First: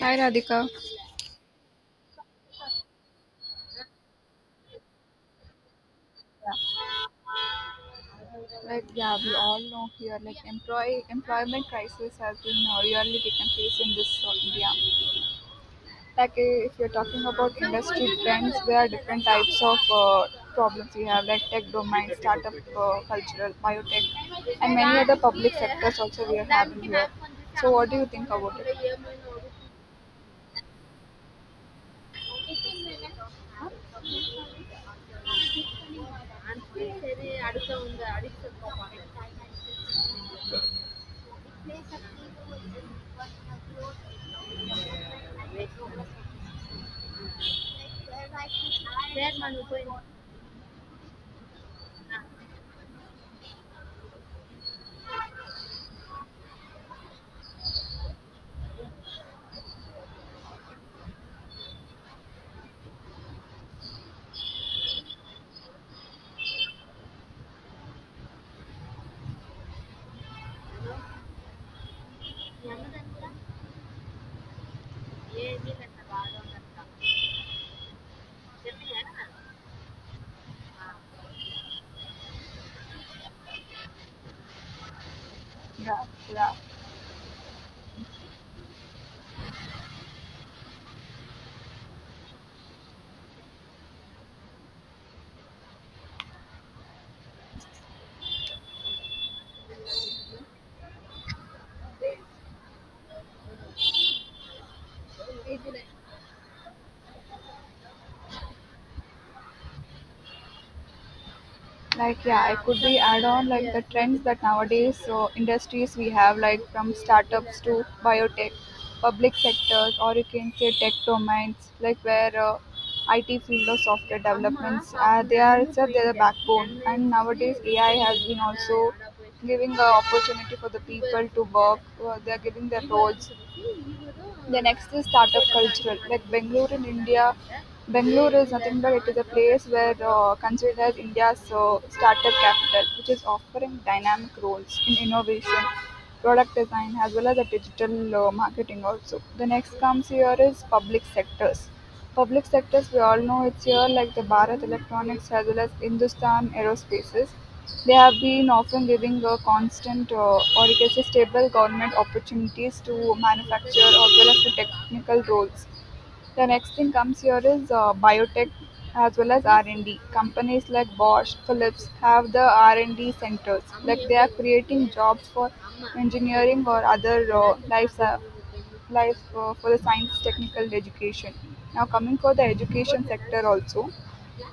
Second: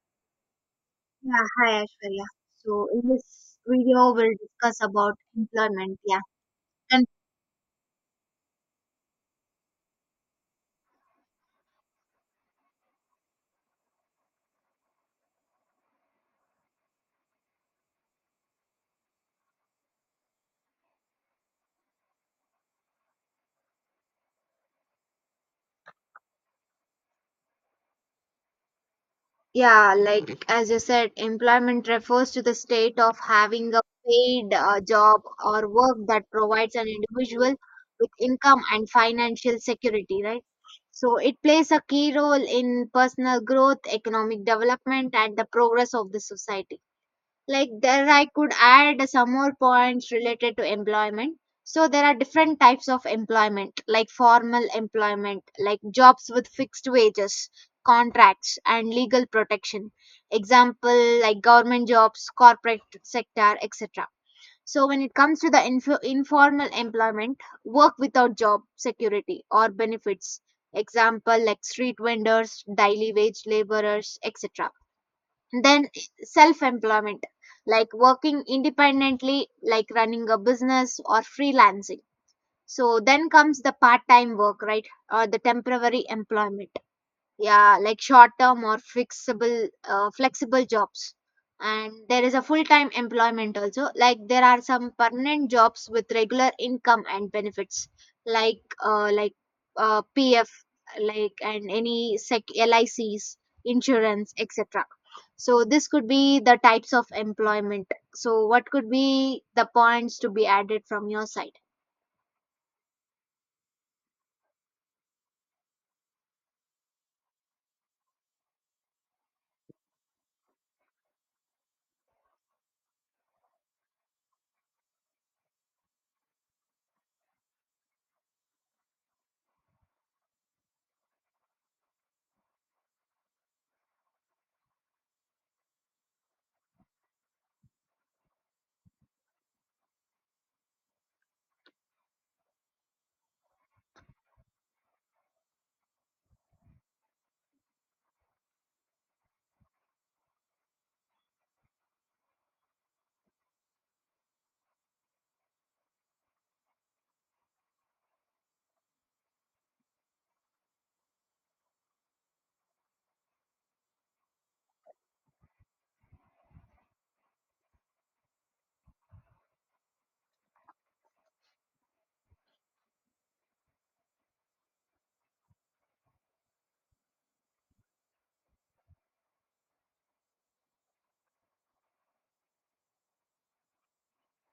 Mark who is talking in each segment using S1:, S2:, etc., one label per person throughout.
S1: Hi Radhika.
S2: Yeah, hi Ashwarya. So in this video, we'll discuss about employment. Yeah,
S1: Yeah.
S2: and
S1: We all know here like employee employment crisis has been really taken place in this India. If you're talking about industry trends, there are different types of problems we have like tech domain, startup cultural, biotech, and many other public sectors also we are having here. So what do you think about it?
S2: yeah, like as you said, employment refers to the state of having a paid job or work that provides an individual with income and financial security, right? So it plays a key role in personal growth, economic development, and the progress of the society. Like there I could add some more points related to employment. So there are different types of employment, like formal employment, like jobs with fixed wages, contracts and legal protection. Example like government jobs, corporate sector, etc. So when it comes to the informal employment, work without job security or benefits. Example like street vendors, daily wage laborers, etc. Then self employment, like working independently, like running a business or freelancing. So then comes the part time work, right, or the temporary
S1: Yeah,
S2: employment. Yeah, like short term or flexible jobs. And there is a full time employment also, like there are some permanent jobs with regular income and benefits, like pf, like and any sec lics, insurance, etc.
S1: yeah.
S2: So this could be the types of employment. So what could be the points to be added from your side?
S1: Like it could be add on like the trends that nowadays so industries we have like from startups to biotech public sectors, or you can say tech domains like where IT field or software developments. They are itself they are the backbone, and nowadays AI has been also giving the opportunity for the people to work. They are giving their roles. The next is startup culture, like Bangalore in India. Bangalore is nothing but it is a place where, considered as India's startup capital, which is offering dynamic roles in innovation, product design, as well as the digital marketing also. The next comes here is public sectors. Public sectors we all know it's here like the Bharat Electronics as well as Hindustan Aerospaces. They have been often giving a constant or you can say stable government opportunities to manufacture as well as the technical roles. The next thing comes here is biotech as well as R&D. Companies like Bosch, Philips have the R&D centers. Like they are creating jobs for engineering or other life for the science technical education. Now coming for the education sector also,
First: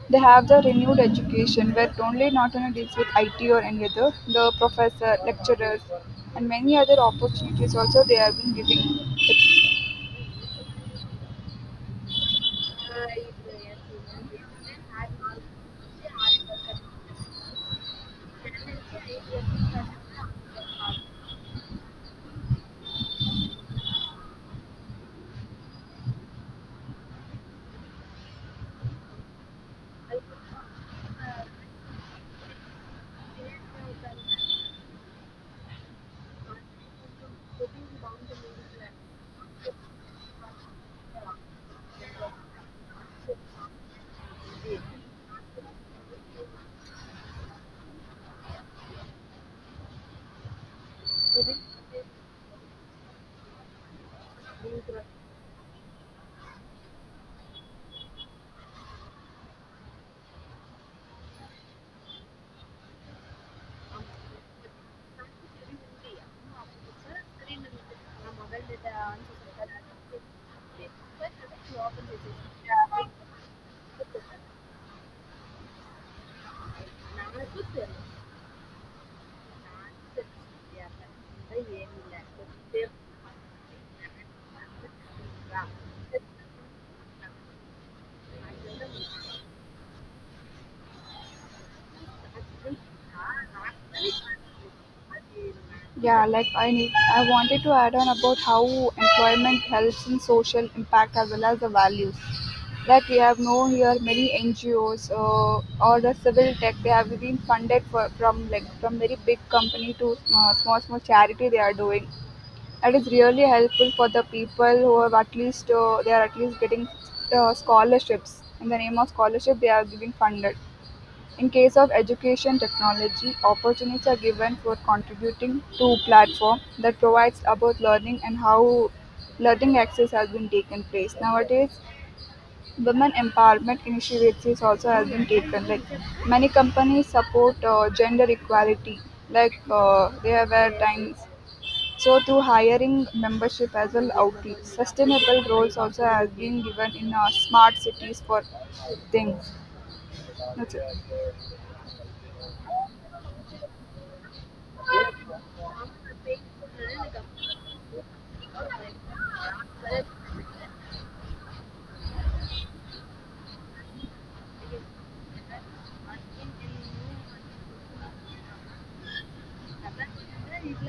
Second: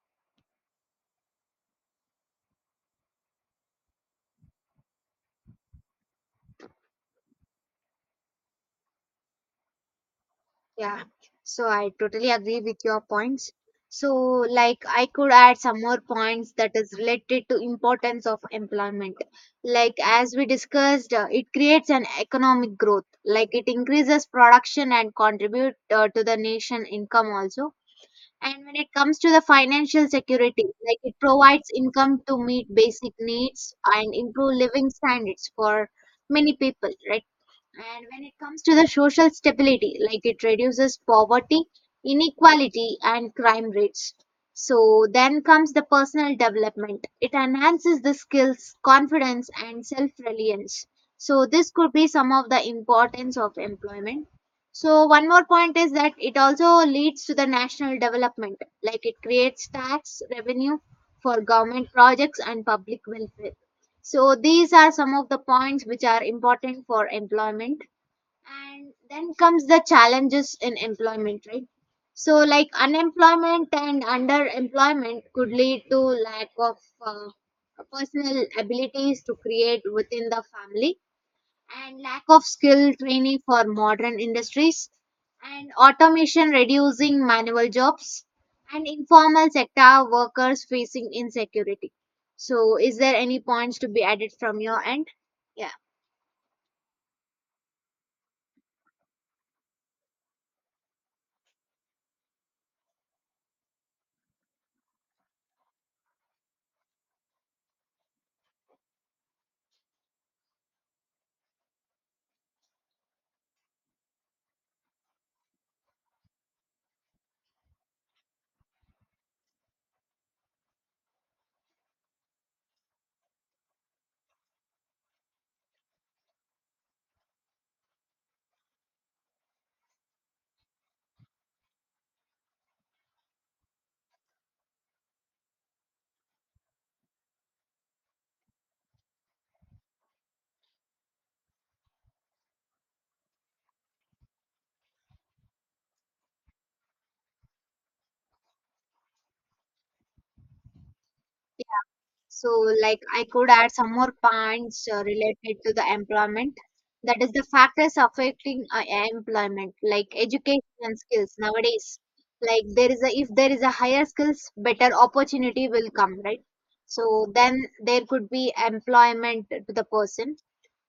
S1: they have the renewed education where only not only deals with IT or any other, the professor, lecturers, and many other opportunities also they have been giving the.
S2: Yeah, so I totally agree with your points. So, like, I could add some more points that is related to importance of employment. Like, as we discussed, it creates an economic growth. Like, it increases production and contribute to the nation income also. And when it comes to the financial security, like it provides income to meet basic needs and improve living standards for many people, right? And when it comes to the social stability, like it reduces poverty, inequality, and crime rates. So then comes the personal development. It enhances the skills, confidence, and self reliance. So this could be some of the importance of employment. So one more point is that it also leads to the national development, like it creates tax revenue for government projects and public welfare. So these are some of the points which are important for employment. And then comes the challenges in employment, right? So like unemployment and underemployment could lead to lack of uh, personal abilities to create within the family, and lack of skill training for modern industries, and automation reducing manual jobs, and informal sector workers facing insecurity. So is there any points to be added from your end? Yeah.
S1: Yeah, I wanted to add on about how employment helps in social impact as well as the values. Like we have known here many NGOs, or the civil tech, they have been funded for, from like from very big company to small small charity they are doing. That is really helpful for the people who have at least they are at least getting scholarships. In the name of scholarship, they are giving funded. In case of education technology, opportunities are given for contributing to platform that provides about learning, and how learning access has been taken place. Nowadays, women empowerment initiatives also has been taken. Like many companies support gender equality. They have at times so through hiring membership as well outreach, sustainable roles also has been given in our smart cities for things. That's it.
S2: So, like, I could add some more points related to the employment. That is the factors affecting employment, like education and skills nowadays. Like, there is a if there is a higher skills, better opportunity will come, right? So then there could be employment to the person.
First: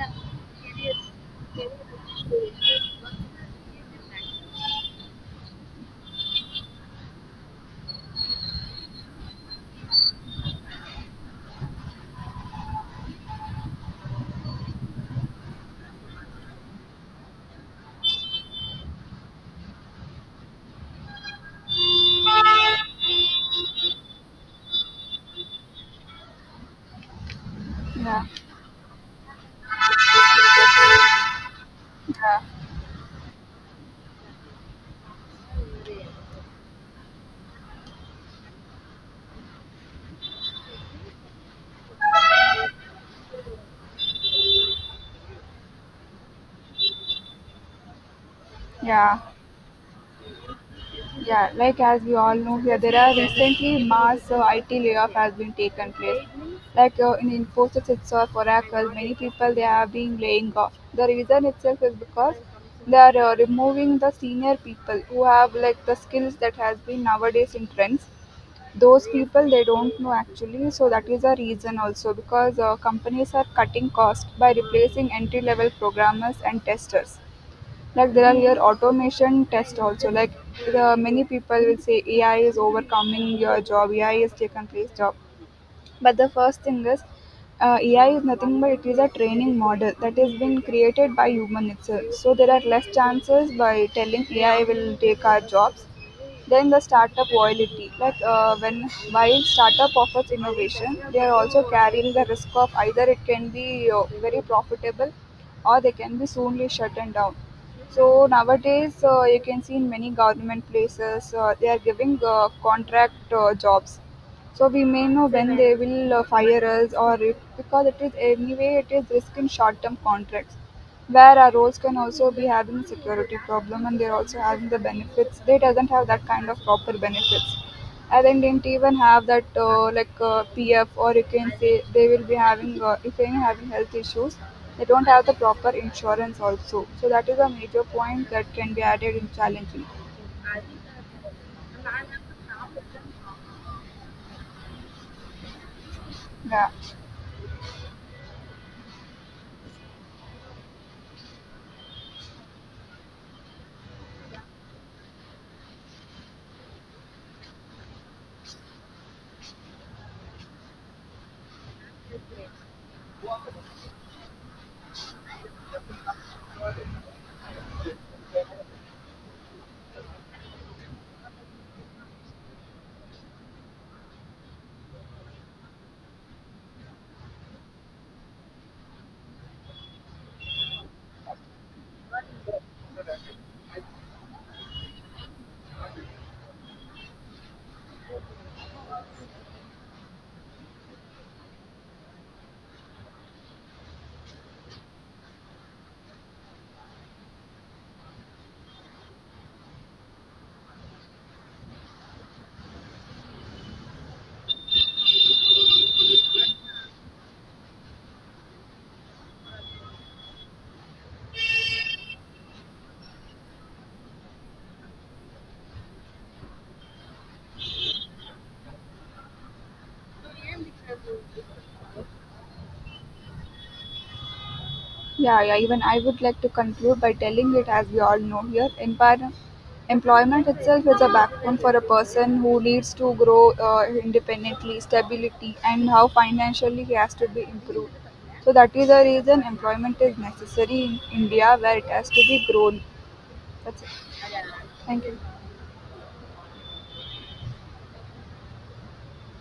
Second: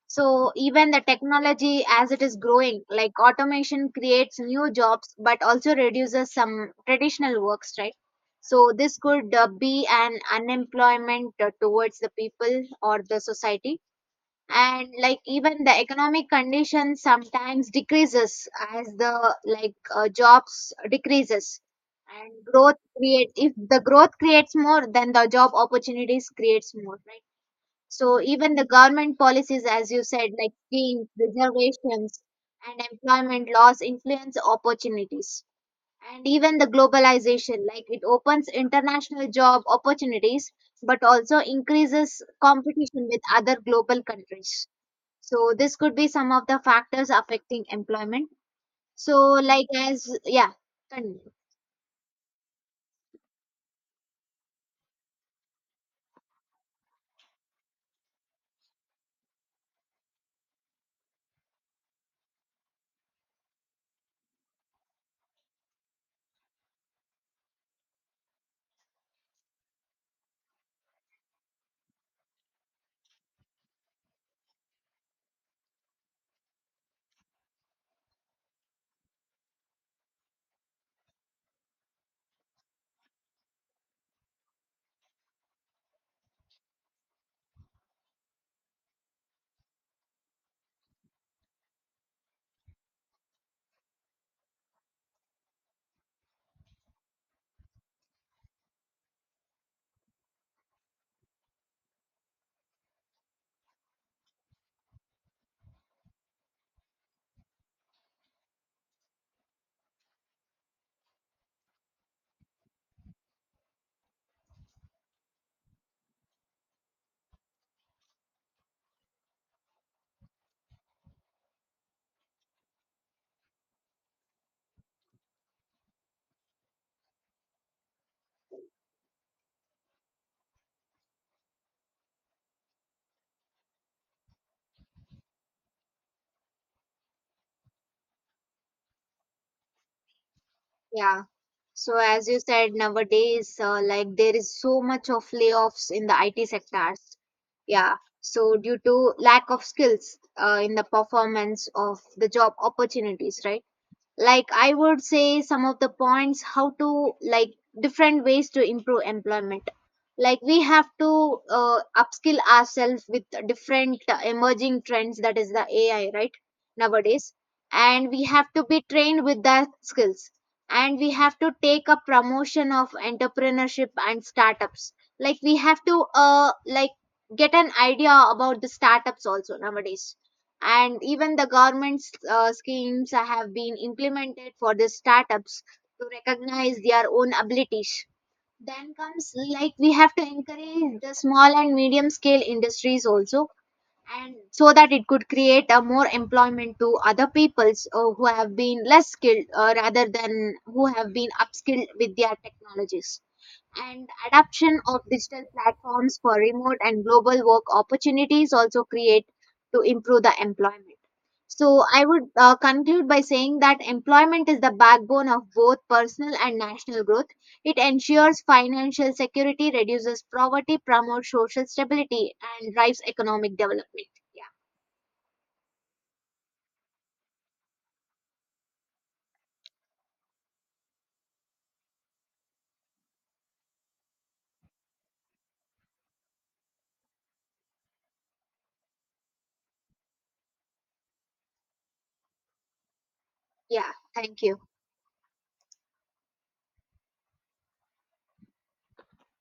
S2: So even the technology as it is growing, like automation creates new jobs, but also reduces some traditional works, right? So this could be an unemployment towards the people or the society. And like even the economic condition sometimes decreases as the like jobs decreases, and growth create if the growth creates more then the job opportunities creates more, right? So
S1: Yeah.
S2: even the government policies, as you said, like schemes, reservations,
S1: Yeah.
S2: and employment laws influence opportunities. And even the globalization, like it opens international job opportunities, but also increases competition with other global countries. So this could be some of the factors affecting employment. So
S1: Yeah.
S2: like as yeah, con-
S1: Yeah. Like as we all know here, there are recently mass IT layoff has been taken place. In Infosys itself, Oracle, many people they have been laying off. The reason itself is because they are removing the senior people who have like the skills that has been nowadays in trends. Those people they don't know actually, so that is a reason also because companies are cutting cost by replacing entry level programmers and testers. Like there are your automation test also, like the many people will say AI is overcoming your job, AI is taken place job. But the first thing is, AI is nothing but it is a training model that has been created by human itself. So there are less chances by telling AI will take our jobs. Then the startup loyalty, when while startup offers innovation, they are also carrying the risk of either it can be very profitable or they can be soonly shut and down. So nowadays, you can see in many government places, they are giving contract jobs, so we may know when they will fire us, or if because it is anyway it is risk in short-term contracts, where our roles can also be having security problem, and they're also having the benefits. They doesn't have that kind of proper benefits. And then didn't even have that PF, or you can say they will be having if they are having health issues, they don't have the proper insurance also. So that is a major point that can be added in challenging.
S2: yeah, So as you said, nowadays, like there is so much of layoffs in the IT
S1: Yeah.
S2: sectors. Yeah. So due to lack of skills in the performance of the job opportunities, right? Like I would say some of the points, how to like different ways to improve employment. Like we have to upskill ourselves with different emerging trends, that is the ai, right, nowadays, and we have to be trained with that skills, and we have to take a promotion of entrepreneurship and startups. Like we have to uh, like get an idea about the startups also nowadays. And even the government's schemes have been implemented for the startups to recognize their own abilities. Then comes, like we have to encourage the small and medium scale industries also, so that it could create a more employment to other peoples who have been less skilled rather than who have been upskilled with their technologies, and adoption of digital platforms for remote and global work opportunities also create to improve the employment. So I would conclude by saying that employment is the backbone of both personal and national growth. It ensures financial security, reduces poverty, promotes social stability, and drives economic development. Yeah.
S1: Yeah, yeah. Even I would like to conclude by telling it, as we all know here, empire, employment itself is a backbone for a person who needs to grow independently, stability, and how financially he has to be improved. So that is the reason employment is necessary in India, where it has to be grown. That's it.
S2: Yeah. Thank you.
S1: Thank you.